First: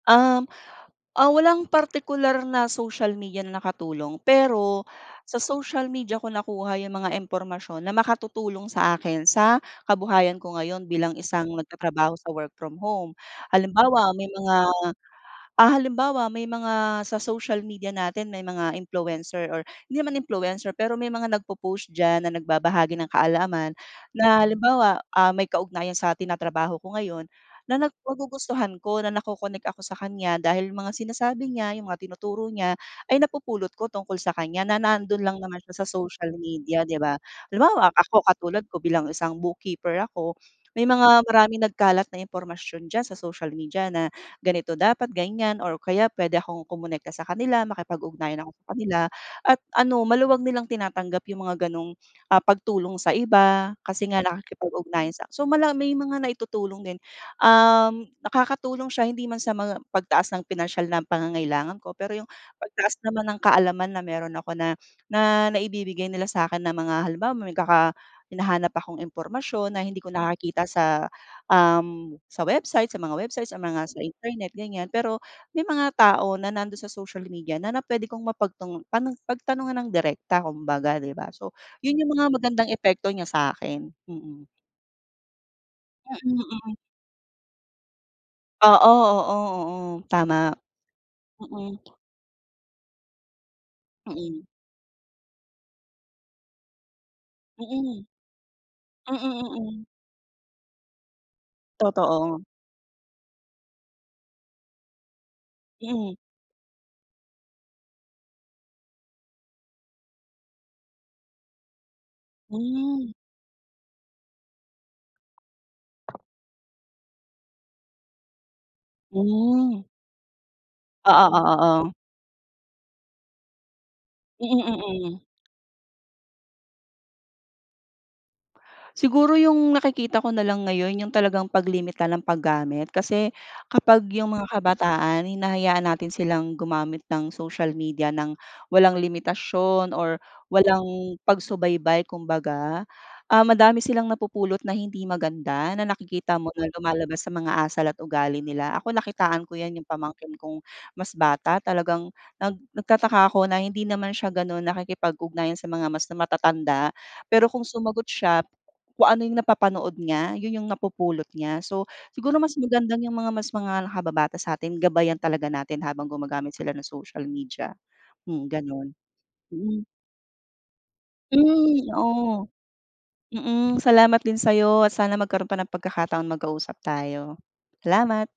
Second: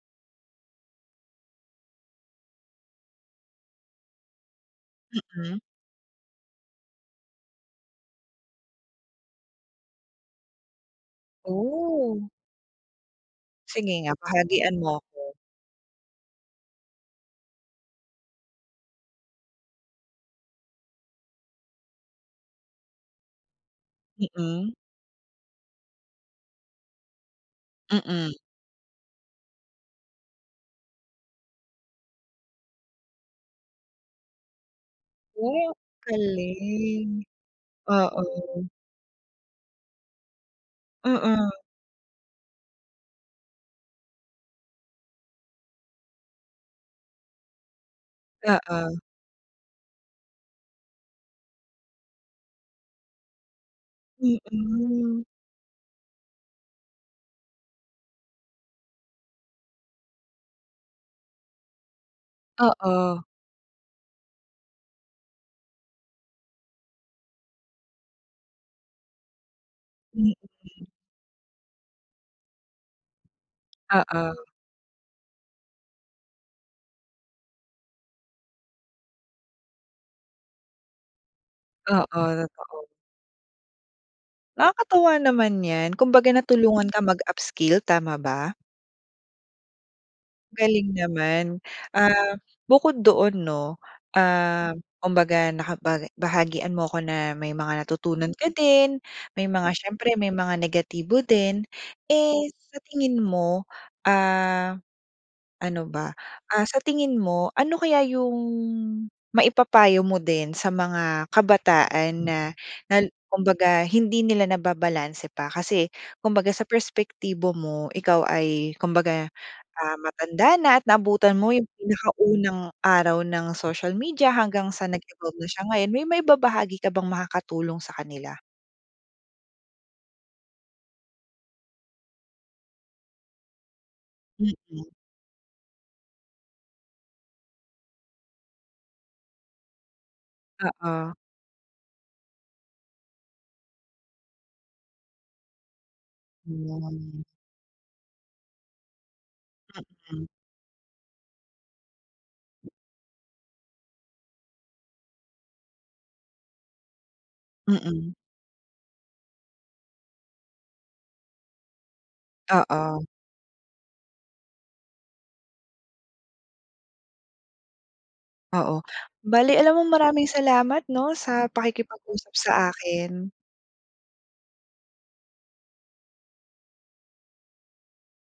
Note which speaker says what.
Speaker 1: Um, ah, walang partikular na social media na nakatulong, pero sa
Speaker 2: Mm.
Speaker 1: social media ko nakuha yung mga impormasyon na makatutulong sa akin sa kabuhayan ko ngayon bilang isang nagtatrabaho
Speaker 2: Oh.
Speaker 1: sa work from home.
Speaker 2: Sige
Speaker 1: Halimbawa
Speaker 2: nga
Speaker 1: may mga,
Speaker 2: bahagian mo ako.
Speaker 1: ah, halimbawa may mga sa social media natin may mga influencer or hindi naman influencer. Pero may mga nag-popost diyan na nagbabahagi ng kaalaman na,
Speaker 2: Mm.
Speaker 1: halimbawa, ah, may kaugnayan sa tinatrabaho ko ngayon na na
Speaker 2: Mm.
Speaker 1: magugustuhan ko na nako-connect ako sa kanya dahil mga sinasabi niya, yung mga tinuturo niya ay napupulot ko tungkol sa kanya na nandun lang naman
Speaker 2: Oh,
Speaker 1: siya sa social media, 'di ba?
Speaker 2: galing.
Speaker 1: Halimbawa
Speaker 2: Oo.
Speaker 1: ako katulad ko bilang isang bookkeeper ako, may mga
Speaker 2: Mm.
Speaker 1: maraming nagkalat na impormasyon diyan sa social media na, ganito dapat ganyan or kaya pwede akong kumonekta sa kanila makipag-ugnayan ako sa kanila,
Speaker 2: Oo.
Speaker 1: at ano maluwag nilang tinatanggap yung mga gano'ng, ah, pagtulong sa iba, kasi nga nakikipag ugnayan
Speaker 2: Mm.
Speaker 1: siya. So, mala may mga naitutulong din, um, nakakatulong siya hindi man sa mga pagtaas ng pinansiyal na pangangailangan ko. Pero yung pagtaas
Speaker 2: Oo.
Speaker 1: naman ng kaalaman na meron ako na, na naibibigay nila sa 'kin na mga halimbawa magkaka may hinahanap akong impormasyon na hindi ko
Speaker 2: Mm.
Speaker 1: nakikita sa, um, sa website, sa mga websites, sa mga sa
Speaker 2: Oo.
Speaker 1: internet gan'yan. Pero may mga tao na nandun sa social media na na pwede kong mapagtung pano pagtanungan ng direkta kumbaga, 'di ba? So, yun
Speaker 2: Oo,
Speaker 1: yung mga magandang
Speaker 2: totoo.
Speaker 1: epekto niya sa 'kin, mm.
Speaker 2: Nakakatuwa naman yan, kumbaga
Speaker 1: Mm, mm.
Speaker 2: natulungan ka mag-upskill, tama ba?
Speaker 1: Oo, oo, oo, tama.
Speaker 2: Galing naman.
Speaker 1: Mm.
Speaker 2: Ah, bukod doon 'no,
Speaker 1: Mm.
Speaker 2: um, kumbaga nakapag bahagian mo ako na may mga
Speaker 1: Mm,
Speaker 2: natutunan ka din,
Speaker 1: mm,
Speaker 2: may mga
Speaker 1: mm.
Speaker 2: siyempre may mga negatibo din.
Speaker 1: Totoo.
Speaker 2: Eh, sa tingin mo, ah, ano ba,
Speaker 1: Mm.
Speaker 2: ah, sa tingin mo, ano kaya yung maipapayo mo din sa mga kabataan na nal
Speaker 1: Hmm.
Speaker 2: kumbaga hindi nila nababalanse pa. Kasi kumbaga sa perspektibo mo, ikaw ay kumbaga,
Speaker 1: Hmm.
Speaker 2: ah, matanda na at
Speaker 1: Oo,
Speaker 2: naabutan mo yung
Speaker 1: oo, o.
Speaker 2: pinakaunang araw ng social media
Speaker 1: Mm,
Speaker 2: hanggang sa
Speaker 1: mm.
Speaker 2: nag-evolve na siya ngayon, may maibabahagi ka bang makakatulong sa kanila?
Speaker 1: Siguro yung nakikita ko nalang ngayon yung talagang paglimita ng paggamit, kasi kapag yung mga
Speaker 2: Mm.
Speaker 1: kabataan hinahayaan natin silang gumamit ng social media nang walang limitasyon or
Speaker 2: Oo.
Speaker 1: walang pagsubaybay kumbaga. Ah, madami silang napupulot na hindi maganda na nakikita mo na
Speaker 2: Hmm.
Speaker 1: lumalabas sa mga asal at ugali nila, ako nakitaan ko yan yung
Speaker 2: Mm.
Speaker 1: pamangkin kong mas bata talagang, nag nagtataka ako na hindi naman siya ganun nakikipag-ugnayan sa mga mas matatanda. Pero kung sumagot
Speaker 2: Mm.
Speaker 1: siya, kung ano yung napapanood niya, yun yung napupulot niya. So, siguro mas magandang
Speaker 2: Oo.
Speaker 1: yung mga mas mga nakababata sa'tin gabayan talaga natin habang gumagamit sila ng social media. Hmm
Speaker 2: Oo.
Speaker 1: ganun,
Speaker 2: Bale alam mo
Speaker 1: mm.
Speaker 2: maraming salamat 'no, sa
Speaker 1: Hmm,
Speaker 2: pakikipag-usap
Speaker 1: oo.
Speaker 2: sa akin.
Speaker 1: Mm, salamat din sa 'yo at sana magkaroon pa ng pagkakataon magka-usap tayo. Salamat!